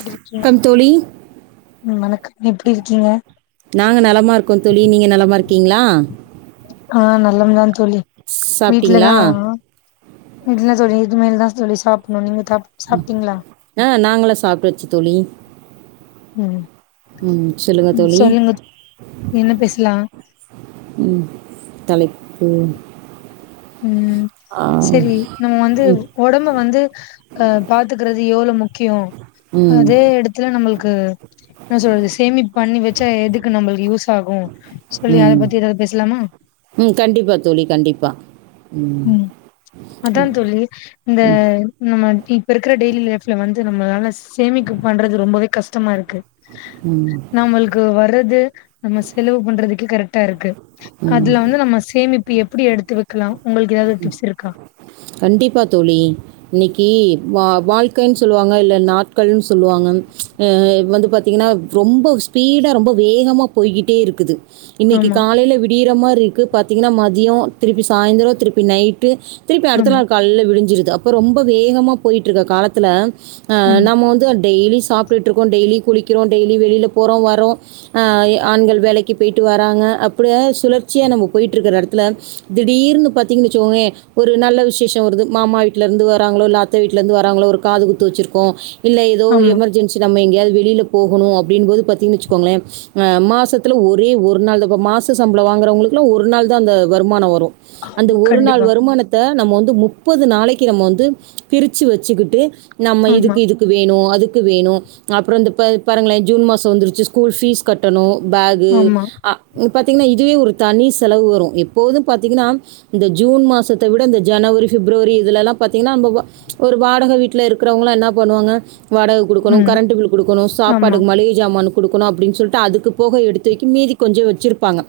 எப்டி இருக்கிங் வணக்கம் தோழி ம் வணக்கம் எப்டி இருக்கிங்க நாங்கள் நலமாக இருக்கோம் தோழி நீங்கள் நலமாக இருக்கீங்களா ஆஹ் நலம் தான் தோழி சாப்பிட்டீங்களா வீட்லதா வீட்ல தோழி இனிமேல் தான் தோழி சாப்புட்னு நீங்க சாப் சாப்ட்டீங்களா ஆஹ் நாங்களா சாப்டாச்சு தோழி சொல்லுங்கள் ம் தோழி சொல்லுங்க என்ன பேசலா ம் தலைப்பு ம் ஆ, சரி நம்ம வந்து ம் ஒடம்ப வந்து அ பாத்துக்கறது எவ்வளவு மு க்கியோ ம் அதே எடத்துல நம்மளுக்கு க என்ன சொல்றது சேமிப்பு பண்ணி வெச் சே எதுக்கு நம்ளுக்கு யூஸ் யூசாகோ சொல்லி அத ம் பத்தி எதாவது பேசலாமா ம் கண்டிப்பாக தோழி கண்டிப்பாக ம் அதான் தோழி இந்த ம் இந்த மாரி இப்ப இருக்குற டெய்லி லைஃப்ல வந்து நம்மளால சேமிக்க பண்றது ரொம்பவே கஷ்டமா இருக்கு ம் நாமள்க்கு வர்றது நம்ம செலவு பண்றதுக்கு கரெக்டா இருக்கு ம் அதுல வந்து நம்ம சேமிப்பு எப்படி எடுத்து வைக்கலா உங்களுக்கு ஏதாவது டிப்ஸ் இருக்கா கண்டிப்பா தோழி இன்னக்கி வா வாழ்க்கைன்னு சொல்லுவாங்க இல்ல நாட்கள்னு சொல்லுவாங்க வந்து பார்த்தீங்கன்னா ரொம்ப ஸ்பீடாக ரொம்ப வேகமா போய்கிட்டே இருக்குது இன்னிக்கு ஆமா காலைல விடீரமாரி பாத்தீங்கன்னா மதியோ திருப்பி சாய்ந்த்ரோ திருப்பி நைட்டு திருப்பி அடுத்த ஆமா நாள் காலைல விடிஞ்சிருது அப்பரொம்ப வேகமா போய்ட்ருக்க காலத்துல ஆ ம் நம்ம வந்து டெய்லி சாப்டுட்டு இருக்கோ டெய்லி குளிக்குறோ டெய்லி வெளில போறோ வரோ ஆ ஆண்கள் வேலைக்கு போயிட்டு வராங்க அப்படிய சுழற்சியா நம்ம போயிட்டு இருக்கிற எடத்துல திடீர்னு பாத்தீங்கன்னு வெச்சுக்கோயே ஒரு நல்ல விசேஷம் வருது மாமா வீட்டலேருந்து வராங்களோ இல்ல அத்த வீட்டலருந்து வராங்களோ ஒரு காது குத்து வெச்சுருக்கோ இல்ல எதோ ஆமா எமர்ஜென்சி நம்ம எங்யாவது வெளியில போகணு அப்டின்போது பாத்திங்கன்னு வெச்சுக்கோங்ளே அ மாசத்துல ஒரே ஒரு நாள் தா இப்போ மாச சம்பளோ வாங்கறவங்களுக்குலா ஒரு நாள் தா அந்த வருமானோ வரு அந்த ஆமா ஒரு நாள் கண்டிப்பா வருமானத் அ நம்ம வந்து முப்பது நாளைக்கி நம்ம வந்து பிரிச்சு வச்சுக்கிட்டு நம்ம ஆமா இதுக்கு இதுக்கு வேணு அதுக் ங்கு வேணு அப்புறோ இந்த ப்ப பாருங்களே ஜூன் மாசோ வந்துச்சு ஸ்கூல் பீஸ் கட்டணு பேகு ஆமா அ ம் பாத்தீங்ன்னா இதுவே ஒரு தனி செலவு வரு எப்போது பாத்தீங்ன்னா இந்த ஜூன் மாசத் த்தவுட இந்த ஜனவரி பிப்ரவரி இதுலெல்லா பாத்தீங்ன்னா நம்ப வ்வ ஒரு வாடக வீட்ல இருக்கறவங்கலா என்னா பண்ணுவாங்க வாடக குடுக்கணு ம் கரண்ட் பில் குடுக்கணு ஆமா சாப்பாட்டுக்கு மளிகை ஜாமானுக் குடுக்கணு அப்டின் சொல்ட்டு அதுக்கு போக எடுத்து வைக்கு மீதி கொஞ்சோ வெச்சுருப்பாங்க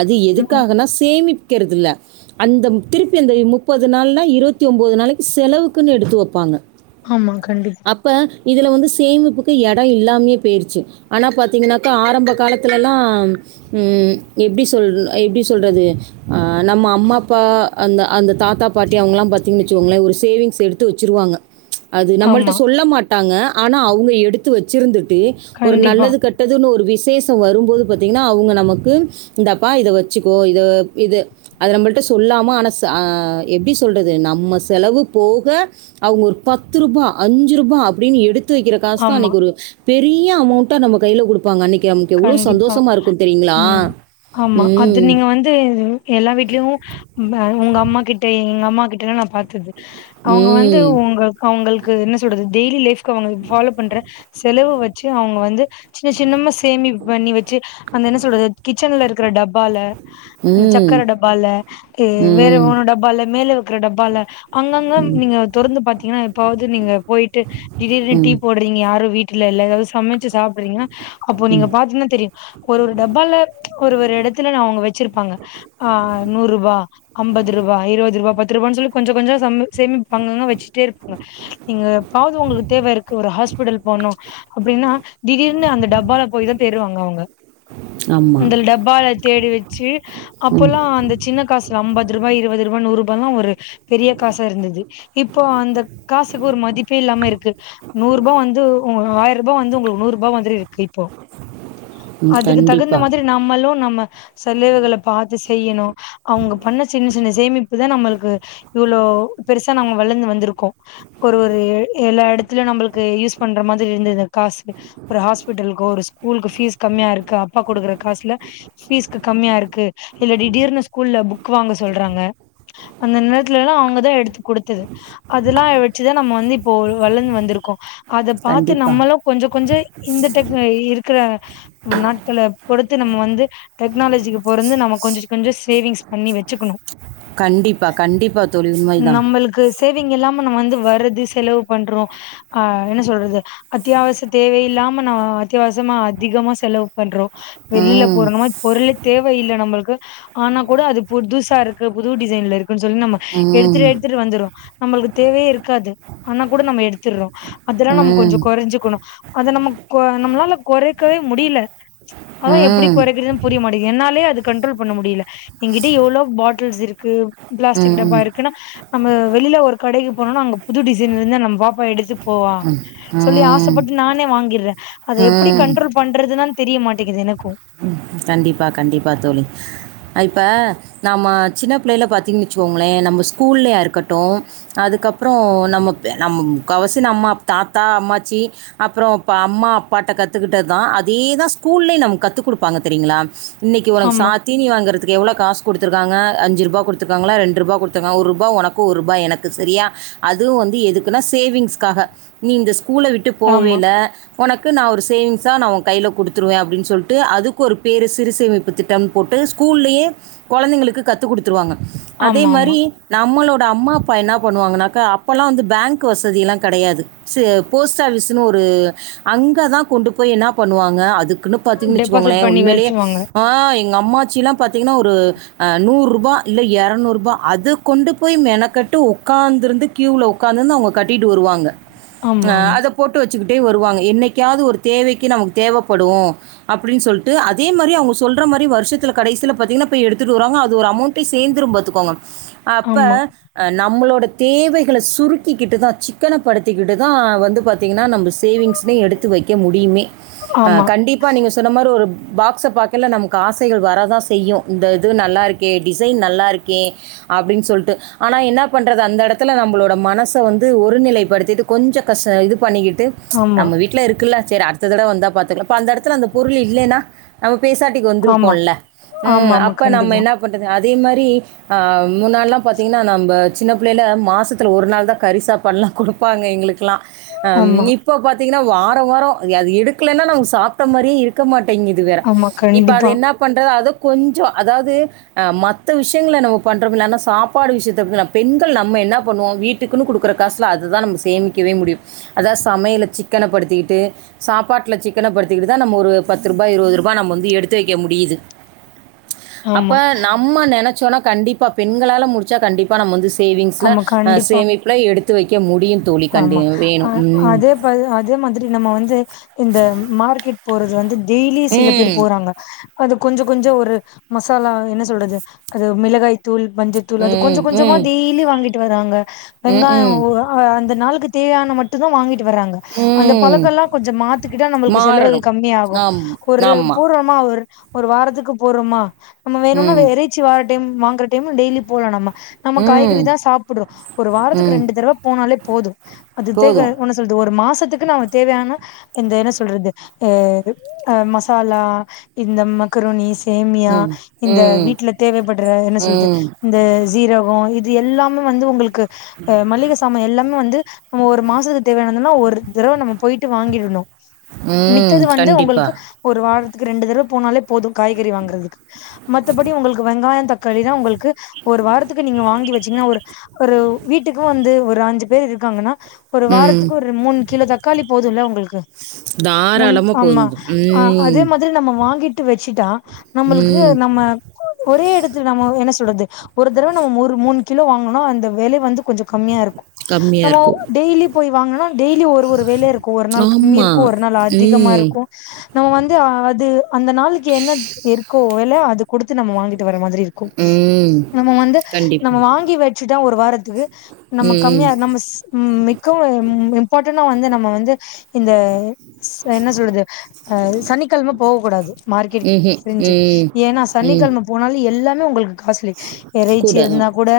அது ம் எதுக்காகனா சேமிப் வைக்கிறதில்ல அந்த திருப் பி அந்த முப்பது நாள்ல இருபத்தி ஒம்போது நாளைக்கி செலவுக்குன்னு எடுத்து வப்பாங்க ஆமா கண்டிப்பா இதுல வந்து சேமிப்புக்கு எடொ இல்லாமே போயிடுச்சு ஆனா பாத்தீங்கனாக்கா ஆரம்ப காலத்துலலா ம் எப்டி சொல் எப்டி சொல்றது நம்ம அம்மா அப்பா அந்த அந்த தாத்தா பாட்டி அவுங்கலாம் பாத்திங்கன்னு வெச்சுங்கோங்ளேன் ஒரு சேவிங்ஸ் எடுத்து வெச்சுருவாங்க அது நம்மள்ட ஆமா சொல்ல மாட் டாங்க ஆனா அவங்க எடுத்து வச்சிருந்தது தே ஒரு கண்டிப்பா நல்லது கெட்டதுன்னு ஒரு விச உத்சேசோ வரும் போது பத்தீங்கன்னா அவுங்க நமக்கு இந்தப்பா இத வச்சுக்கோ இத இத அத நம்மள்ட்ட சொல்லாம ஆனா சா எப்டி சொல்றது நம்ம செலவு போக அவுங்க ஒரு பத்ரூபா அஞ்ச்ரூபா அப்டின்னு எடுத் எடுத்து வெக்குற காசு தா ஆமா அன்னிக்கு ஒரு பெரிய அமௌண்ட்டா நம்ம கைல குடுப்பாங்க அன்னிக் கண்டிப்பா ம் ஆமா அது ம் நீங்க வந்து எல்லா வீட்லயு உங்க அம்மா கிட்ட எங்க அம்மா கிட்ட நா பாத்தது அவுங்க வந்து ம் உங்கள்கு அவுங்களுக்கு என்ன சொல்றது டெய்லி லைஃப் உங்கள்கு ஃபாலோ பண்ற செலவு வெச் சு அவுங்க வந்து சின்ன சின்னமா சேமிப்பு பண்ணி வச்சு அந்த என்ன சொல்றது கிச்சன்ல இருக்கிற டப்பால அந்த ம் சக்கரை டப்பால கே வேற ம் மூணு டப்பால மேல வக்கிற டப்பால அங்கங்க ம் நீங்க தொறந்து பாத்தீங்கன்னா எப்பவாது நீங்க போயிட்டு திடீர்னு டீ ம் போடுறீங்க யாரும் வீட் இல்ல இல்ல எதாவது சமக் சாப்றீங்கன்னா அப்போ நீங்க ம் பாத்தீங்கன்னா தெரியு ஒரு ஒரு டப்பால ஒரு ஒரு எடத்துல அவங்க வச்சிருப்பாங்க ஆஹ் நூறு ரூவா ஐம்பது ரூவா இருபது பத்து ரூபா பத்து ரூபா சொல்லி கொஞ்ச கொஞ்சோ சம் சேமிப்பு அங்கங்க வச்சிட்டே இருப்பாங்க நீங்க எப்பவாவது உங்களுக்கு தேவை இருக்கு ஒரு ஹாஸ்பிடல் போனும் அப்டின்னா திடீர்னு அந்த டப்பலா போய் தா தேடுவாங்க அவங்க ஆமாம் அந்த டப்பால தேடி வச்சு ம் அப்பல்லா அந்த சின்ன காசுல ஐம்பது ரூபா இருபது ரூபா நூறு இப்பல்லா ஒரு பெரிய காசா இருந்தது இப்போ அந்த காசுக்கு ஒரு மதிப்பே இல்லாம இருக்கு நூறு ரூபா வந்து உங்க ஆயிர ரூபா வந்து உங்களுக்கு நூறு ரூபா மாதிரி இருக்கு இப்போ ம் அதுக்கு தகுந்த கண்டிப்பாக மாதிரி நம்மளு நம்ம செலவுகளை பாத்து செய்யணு அவங்க பண்ண சின்ன சின்ன சேமிப்புதா நம்மளுக்கு இவ்ளோ பெருசா நம்ம வளந்து வந்திருக்கோ ஒரு ஒரு எல்லா எடத்துலும் நம்மளுக்கு யூஸ் பண்ற மாதிரி இருந்தது காசு ஒரு ஹாஸ்பி பிட்டல்கோ ஒரு ஸ்கூல்கு பீஸ் கம்மியா இருக்கு அப்பா குடுக்கற காசுல பீஸ்கு கம்மியா இருக்கு இல்ல திடீர்னு ஸ்கூல்ல புக் வாங்க சொல்றாங்க அந்த நேரத்துலல்லா அவங்கதா எடுத்து குடுத்தது அதெல்லா வச்சுதா நம்ம இப்போ வளந்து வந்திருக்கோ அத பாத்து கண்டிப்பாக நம்மளு கொஞ்ச கொஞ்சோ இந்த டெக் இருக்கிற நாட்கள பொறுத்து நம்ம வந்து டெக்னாலஜிக்கு பொறந்து நம்ம கொஞ்ச கொஞ்ச சேவிங்ஸ் பண்ணி வச்சுக்கணு கண்டிப்பாக கண்டிப்பாக தொழில் உண்மைதான் நம்மளுக்கு சேவிங் இல்லாம நம்ம ந்து வருது செலவு பண்றோ ஆ என்ன சொல்றது அத்தியாவசிய தேவையில்லாம் நம்ம அத்தியவசமா அதிகமா செலவு பண்றோ வெளியில ம் போறணுமா பொருளே தேவையில்ல நம்மளுக்கு ஆனா கூட அது புதுசா இருக்கு புது டிசைன்ல இருக் அப்பனு சொல்லி நம்ம ம் எடுத்துட்டு எடுத்துட்டு வந்துற்றோ நம்மளுக்கு தேவையே இருக்காது ஆனா கூட நம்ம எடுத்துடுறோ அதெல்லா நம்ம கொஞ்ச ம் கொறச்சிக்கணு அத நம்ம நம்மளால கொறைக்கவே முடியல அதா எப்டி ம் கொறைக்றதுன்னு புரிய மாட்டது என்னாலேயே அது கண்ட்ரோல் பண்ண முடியல என்கிட்ட எவ்ளோ பா டில்ஸ் இருக்கு ம் பிளாஸ்டிக் டப்பா ம் இருக்குன்னா நம்ம வெளியில ஒரு கடைக்கு போண்ணுன அங்க புது டிசைன் இருந்தா நம்ம பாப்பா எடுத்து போவா சொல்லி ம் ஆசைப்பட்டு நானே வாங்கிறே அத எப்டி கண்ட்ரோல் பண்றதுன்னா தெரிய மாட்டேங்குது எனக்கு ம் கண்டிப்பா கண்டிப்பா தோழி இப்ப நம்ம சின்ன பிள்ளைல பாத்தீங்க வெச்சுக்கோங்ளே நம்ம ஸ்கூல்லயா இருக்கட்டு அதுக்கப்புரொ நம்ம நம் முக்காவாசி நம்ம தாத்தா அம்மாச்சி அப்ரோ பா அம்மா அப்பாட்ட கத்து க்கிட்டடது தா அதே தா ஸ்கூல்லே நம்ம கத் த்து குடுப்பாங்க தெரியுங்ளா இன்னைக்கி உனக்கு சா ஆமா தீனி வாங்கறதுக்கு எவ்ளோ காசு குடுத்துருக்காங்க அஞ்சு ருபா குடுத்துக்காங்ளா ரெண்டு ருபா குடுத்துக்காங்க ஒரு ருபா உனக்கு ஒரு ருபா எனக்கு செரியா அது வந்து எதுக்குன்னா சேவிங்ஸ்க்காக நீ இந்த ஸ் கூல விட்டு ஆமா போவைல உனக்கு நா ஒரு சேவிங்ஸா நான் கைல குடுத்துருவே அப்டின்னு சொல்ட்டு டு அதுக்கு ஒரு பேரு சிறுசேமிப்பு திட்டம் போட்டு ஸ்கூல்லயே கொழந்தைங்களுக்கு கத்து குடுத்துருவாங்க அதே ஆமா ஆமா மாரி நம்மளோ த அம்மா அப்பா என்ன பண்ணுவாங்கனாக்கா அப்பல்லா பேங்க் வசதி எல்லா கெடையாது ஸ் போஸ்ட் ஆபீஸ் னு ஒரு அங்கதா கொண்டு போய் என்ன பண்ணுவாங்க அதுக்கு பாத்திங்னு வெச்சுக்கோங்ளே டெபாசிட் பண்ணி உண்மையிலே வச்சுருவாங்க ஆ எங்க அம்மாச்சிலா பா த்தீங்கன்னா ஒரு அஹ் நூறு ருபா இல்ல எரநூறு ருபா அது கொண்டு போய் மெனக்கட்டு ஒக்காந்துருந்து க்யூல ஒக்காந்துருந்து அவுங்க கட்டிட்டு வருவாங்க ஆமா ஆ ஆமா அத போட்டு வெ வெச்சுக்கிட்டே வருவாங்க என்னைக்காவது ஒரு தேவைக்கு நமக்கு தேவப்படோ அப்டின்னு சொல்டு அதே மாரி அவங்க சொல்ற மாரி வர்ஷத்துல கடைசில பாத்தீங்கன்னா போய் எடுத்துட்டு வராங்க அது ஒரு அமௌண்ட சேந்துரு பாத்துக்கோங்க அப்ப ஆமா நம்மளோ தேவைகள சுருக்கிக்கிட்டு தா சிக்கனப்படுத்திக்கிட்டு தா வந்து பாத்தீங் னா நம்ம சேவிங்ஸ்னே எடுத்து வெக்க முடியுமே ஆமா கண்டிப் சொன்ன மாரி ஒரு பாக்ஸ பாக்கல நமக்கு ஆசைகள் வரதா செய்யு இந்த இது நல்லாருக்கே டிசைன் நல்லாருக்கே அப்டின்னு சொல்டு ஆனா என்னா பண்றது அந்த எடத்துல நம்பளோட மனச வந்து ஒருநிலைப்படுத்திட்டு கொஞ்சோ கஷ் இது பண்ணிக்கிட் டு ஆமா நம்ம வீட்ல இருக்குல்ல சேர் அடுத்ததடவ வந்தா பாத்துக்லா அப்ப அந்த எடத் துல அந்த பொருள் இல்லன்னா நமக் பேசாட்டிக்கு ஆமா வந்துருப்போல்ல ஆமா ம் ஆமா அப்ப நம்ம கண்டிப்பா என்னா பண்றது அது அதே மாரி முன்னால்லா பாத்திங்ன்னா நம்ப சின்ன புள்ளைல மாசாத்ல ஒரு நாள் தா கரி சாப்பாட்லா குடுப்பாங்க எங்களுக்குலா ம் ஆமா இப்போ பாத்தீங் வாரோ வாரோ அது எடுக்கலன்னா நாங்க சாப் ட மாரியே இருக்க மாட் ட்டேங்குது வேற ஆமா இப்ப அது கண்டிப்பா என்னா பண்றது அது கொஞ்சோ அதாவது மத்த விஷயங்கள நம்ம பண்றம்ல ஆனா சாப்பாடு விஷயத்த எப்டி பெண்கள் நம்ம என்னா பண்ணுவோ வீட்டுக்குன்னு குடுக்குற காசுல தா நம்ம சேமிக்கவே முடியு அதா சமையல சிக்கனப்படுத்திக்கிட்டு சாப்பாட்ல சிக்கனப்படுத் தா நம்ம ஒரு பத்ருபா இருவதுருபா நம்ம வந்து எடுத்து வெக்க முடியுது அப்ப ஆமா நம்ம நென சோனா கண்டிப்பா பெண்களால முடிச்சா கண்டிப்பா நம்ம வந்து சே சேவிங்ஸ்ல ஆமா கண்டிப்பா சேமிப்புல எடுத் வெக்க முடியும் தோழி. கண்டி ஆமா அ வேணும். ம். அதே அதே மாதிரி நம்ம வந்து இந்த மார்க்கெட் போறது வந்து டெய்லி சில பேர் ம். போறாங்க அது கொஞ்சோ கொஞ்சோ ஒரு மசாலா என்ன சொல்றது அது மிளகாய் தூள் மஞ்சத்தூள் அது கொஞ்சோ ம். கொஞ்சமா ம். டெய்லி வாங்கிட்டு வராங்க வெங்காயம் ம்ஹ்ம். ம். அந்த நாளுக்குக்தேவையான மட்டும தா வாங்கிட்டு வர்றாங்க அந்த ம் பழக்கெல்லா கொஞ்ச மாத்திக்கிட்டா நம்மளுக்கு செலவுகள் மாறணும். கம்மியாகு ஆம். ஒரு ஆமா. பூர்வமா ஒரு ஒரு வாரத்துக்கு போறோமா நம்ம வேணும்னா ம். இறச்சி வார டைம் வாங்குற டைம் டெய்லி போலா நம்ம நம்ம ம். காய்கறி தா சாப்பிடறோ ஒரு வாரத்துக்கு ம். ரெண்டு தடவ போனாலே போதும் அது தேவ போதும். ஒன்னு சொல்லுது ஒரு மாசத்துக்கு நமக்குதேவையான இந்த என்ன சொல்றது மசாலா இந்த மக்ருனி சேமியா ம். இந்த ம். வீட்டுல தேவைப்படுற என்ன சொல்றது ம். இந்த சீரகம் இது எல்லாமே வந்து உங்களுக்கு மளிகசாம எல்லாம் வந்து நம்ம ஒரு மாசத்துக்கு தேவையானதுன்னா ஒரு தடவ நம்ம போயிட்டு வாங்கிடணும் ம். மித்தது வந்து கண்டிப்பா. உங்களுக்கு ஒரு வார ரெண்டு தடவ போனாலே போதும் காய்கறி வாங்குறதுக்கு மத்தபடி உங்களுக்கு வெங்காயம் த க்காளி தா உங்களுக்கு ஒரு வாரத்துக்கு நீங்க வாங்கி வச்சீங்கன்னா ஒரு ஒரு வீட்டுக்கு வந்து ஒரு அஞ்சு பேர் இருக்காங்கனா ஒரு ம். வாரத்துக்கு ஒரு மூணு கிலோ தக்காளி போதும்ல்ல உங்களுக்கு மூன் தாராளமா ஆமா போதும். ம். அதே மாதிரி நம்ம வாங்கிட்டு ட்டு வச்சிட்டா நம்மளுக்கு ம். நம்ம ஒரே இடத்து நம்ம என்ன சொல்றது ஒரு தடவ நம்ம ஒரு மூணு கிலோ வாங்குனோம்னா அந்த விலை வந்து கொஞ்சோ கம்மியா இருக்கு கம்மியா நம்ம இருக்கும். டேய்லி போய் வாங்கன்னா டெய்லி ஒரு ஒரு வேலை இருக்கும் ஒரு நாள் கம்மி ஆமா. இருக்கும் ஒரு நாள் அதிகமா ம். இருக்கும் நம்ம வந்து அது அந்த நாளைக்கு என்ன இருக்கோ ல அது குடுத்து நம்ம வாங்கிட்டு வர் மாதிரி இருக்கு ம். நம்ம வந்து கண்டிப்பா. நம்ம வாங்கி வச்சுட்டா ஒரு வாரத்துக்கு நம்ம கம்மியா நம்மஸ் ம் மிக்க இம்பாட்டனா வந்து நம்ம வந்து இந்த ஸ் என்ன சொல்றது அஹ் சனிக்கெழம போகக்கூடாது மார்க்கெட் ம்ஹ்ம். செஞ்சு ம். ஏன்னா ம். சனிக்கெழம போனாலு எல்லா இன்ன உங்களுக்கு காஸ்லி இறைச்சி கூட தான். இருந்தா கூட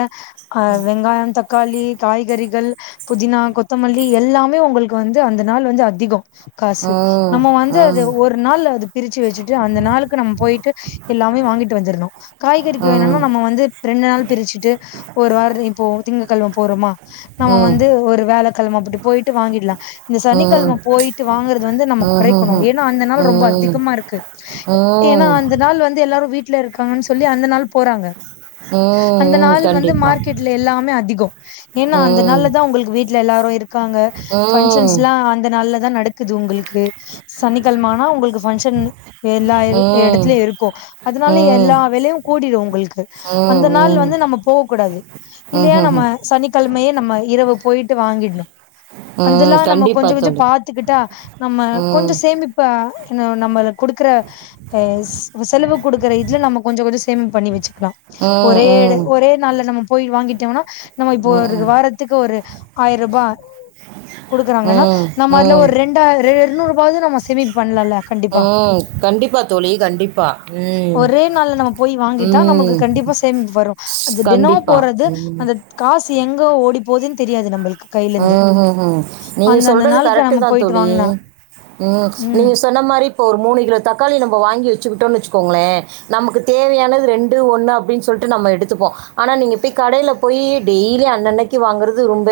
ஆங் வெங்காய தக் காளி காய்கறிகள் புதினா கொத்தமல்லி எல்லாமே உங்களுக்கு வந்து அந்த நாள் வந்து அதிகொ காசு ஆ, நம்ம வந்து ஆ, அது ஒரு நாள் அது பிரிச்சு வச்சுட்டு அந்த நாளுக்கு நம்ம போயிட்டு எல்லாமே வாங்கிட்டு வந்திர்ணு காய்கறிக்கு ஆ, வேணுனா நம்ம வந்து ரெண்டு நாள் பிரிச்சுட்டு ஒரு வார இப்போ திங்க கெழம போறோமா நம்ம ஆ, வந்து ஒரு வேலத் இப்ப நம்ம அப்படி போயிட்டு வாங்கிட்லா இந்த ஆ, சனிக்கெழம போயிட்டு வாங்குறது வந்து நம்ம கொறைக்கணு ஆஹஹம். ஏன்னா அந்த நாள் ரொம்ப ம். ம். அதிகமா இருக்கு ஏன்னா ம், அந்த நாள் வந்து எல்லாரு வீட் வீட்ல இருக் கம்மிங் சொல்லி அந்த நாள் போறாங்க அந்த ம். நாள் வந்து கண்டிப்பா. மார்க்கெட்ல எல்லாமே அதிகொ ஏன்னா அந்த ம். நல்லதா உங்களுக்கு வீட் வீட்ல எல்லாரும் இருக் இருக்காங்க ம். ம். ஃபங்க்ஷன்லா அந்த நாள்ல அதுதா நடக்குது உங்களுக் க்கு சனிக்கிழம ஆனா உங்களுக்கு பங்க்ஷன் எல்லா ம். எடத்துலயு இருக்கு அதுனால ம், எல்லா வேலையு கூடிடு உங்களுக்கு அந்த நாள் ம். வந்து நம்ம போகக்க கூடாது இல்லையா நம்ம ம்ஹ்ஹ்ம். சனிக்கிழமையே இரவு போயிட்டு வாங்கிட்னு அந்தெல்லா ம். நம்ம கண்டிப்பா கொஞ்சோ கொஞ்சோ தோழி. பாத்துக்கிட்டா நம்ம கொஞ்சோ ம். சேமிப்ப ன்னு நம்மளுக் குடுக்கற அ செலவு குடுக்குற இதுல நம்ம கொஞ்சோ கொஞ்சோ சேமி பண்ணி வச்சு லாம் ம், ஒரே எட ம். ஒரே நாள்ல நம்ம போய் வாங்கிட்டம்னா நம்ம இப்போ ஒரு ம். வாரத் த்துக்கு ஒரு ஆயிர் ரூபாய குடுக்குறாங்கன்னா ம் நம்ம அல ம் ஒரு ரெண்டாயிர ரெண் எர்நூறுபால நம்ம சேமிப்பு பண்லால உம் கண்டிப்பா தோழி கண்டிப்பா ம் ஒரே நாள்ல நம்ம போய் வாங்கிட்டா ம் நம்மளுக்கு கண்டிப்பா சேமிப்பு வரும் அது டினோ கண்டிப்பா போறது ம் அந்த காசு எங்கோ போதுன் தெரியாது நம்மளுக்கு கையில இருந்து உம் உம் நீங்க அந்தந்த சொல்றது நாளுக்கு கரெக்ட் நம்ம தா போயிட்டு தோழி வாங்கனா உம் ம் நீங்க சொன்ன மாரி இப்ப ஒரு மூணு கிலோ தக்காளி நம்ம வாங்கி வச்சுக்கிட்டோம்னுு வச்சுக்கோங்களே நமக்கு தேவையானது ரெண்டு ஒண்ணு அப்படின்னு சொல்லிட்டு நம்ம எடுத்துப்போம் ஆனா நீங்க போய் கடையில போய் டெய்லி அன்னன்னைக்கு வாங்கறது ரொம்ப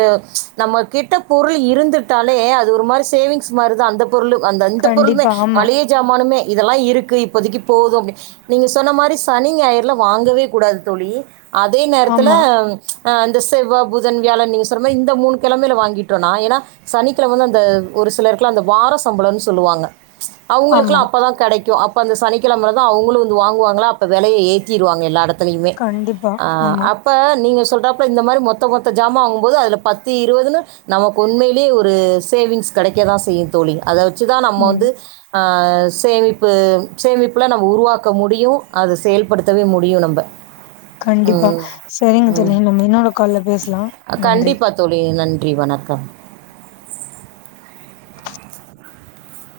நம்ம கிட்ட பொருள் இருந்துட்டாலே அது ஒரு மாதிரி சேவிங்ஸ் மாதிரி தா அந்த பொருளும் அந்த இந்த பொருளுமே கண்டிப்பா ஆமா மளிகா ஜாமானுமே இதெல்லா இருக்கு இப்போதைக்கு போது அப்ப நீங்க சொன்ன மாதிரி சனி ஞாயறு எல்லா வாங்கவே கூடாது தோழி அதே நேரத்துல ஆமா அ அந்த செவ்வ புதன் வியாழன் நீங்க சொல்ற இந்த மூணு கிழமையில வாங்கிட்டோம்னா ஏன்னா சனிக்கிழமை வந்து அந்த ஒரு சிலருக்குல அந்த வார சம்பளம்னு சொல்லுவாங்க ஆமா அவங்களுக்குல்லாம் அப்பதான் கிடைக்கும் அந்த சனிக்கிழமை தான் அவங்களும் வந்து வாங்குவாங்களா அப்ப விலைய ஏற்றிவாங்க எல்லாரும் கண்டிப்பா [unintelligible] ஆமா அப்ப நீங்க சொன்னாப்லா இந்த மாரி மொத்த மொத்த ஜாமான் வாங்கும்போது அதுல பத் [unintelligible] நமக்கு உண்மையிலயே ஒரு சேவிங்ஸ் கிடைக்கதா செய்யும் தோழி அதாவது வச்சதா நம்ம ம் வந்து அ சேமிப்பு சேமிப்பலாம் நம்ம உருவாக்க முடியும் அதை செயல்படுத்தவே முடியும் நம்ம கண்டிப்பா ம் சரிங்க ம் தோழி நம்ம இன்னோட கால்ல பேசலாம் நன்றி கண்டிப்பா தோழி நன்றி வணக்கம்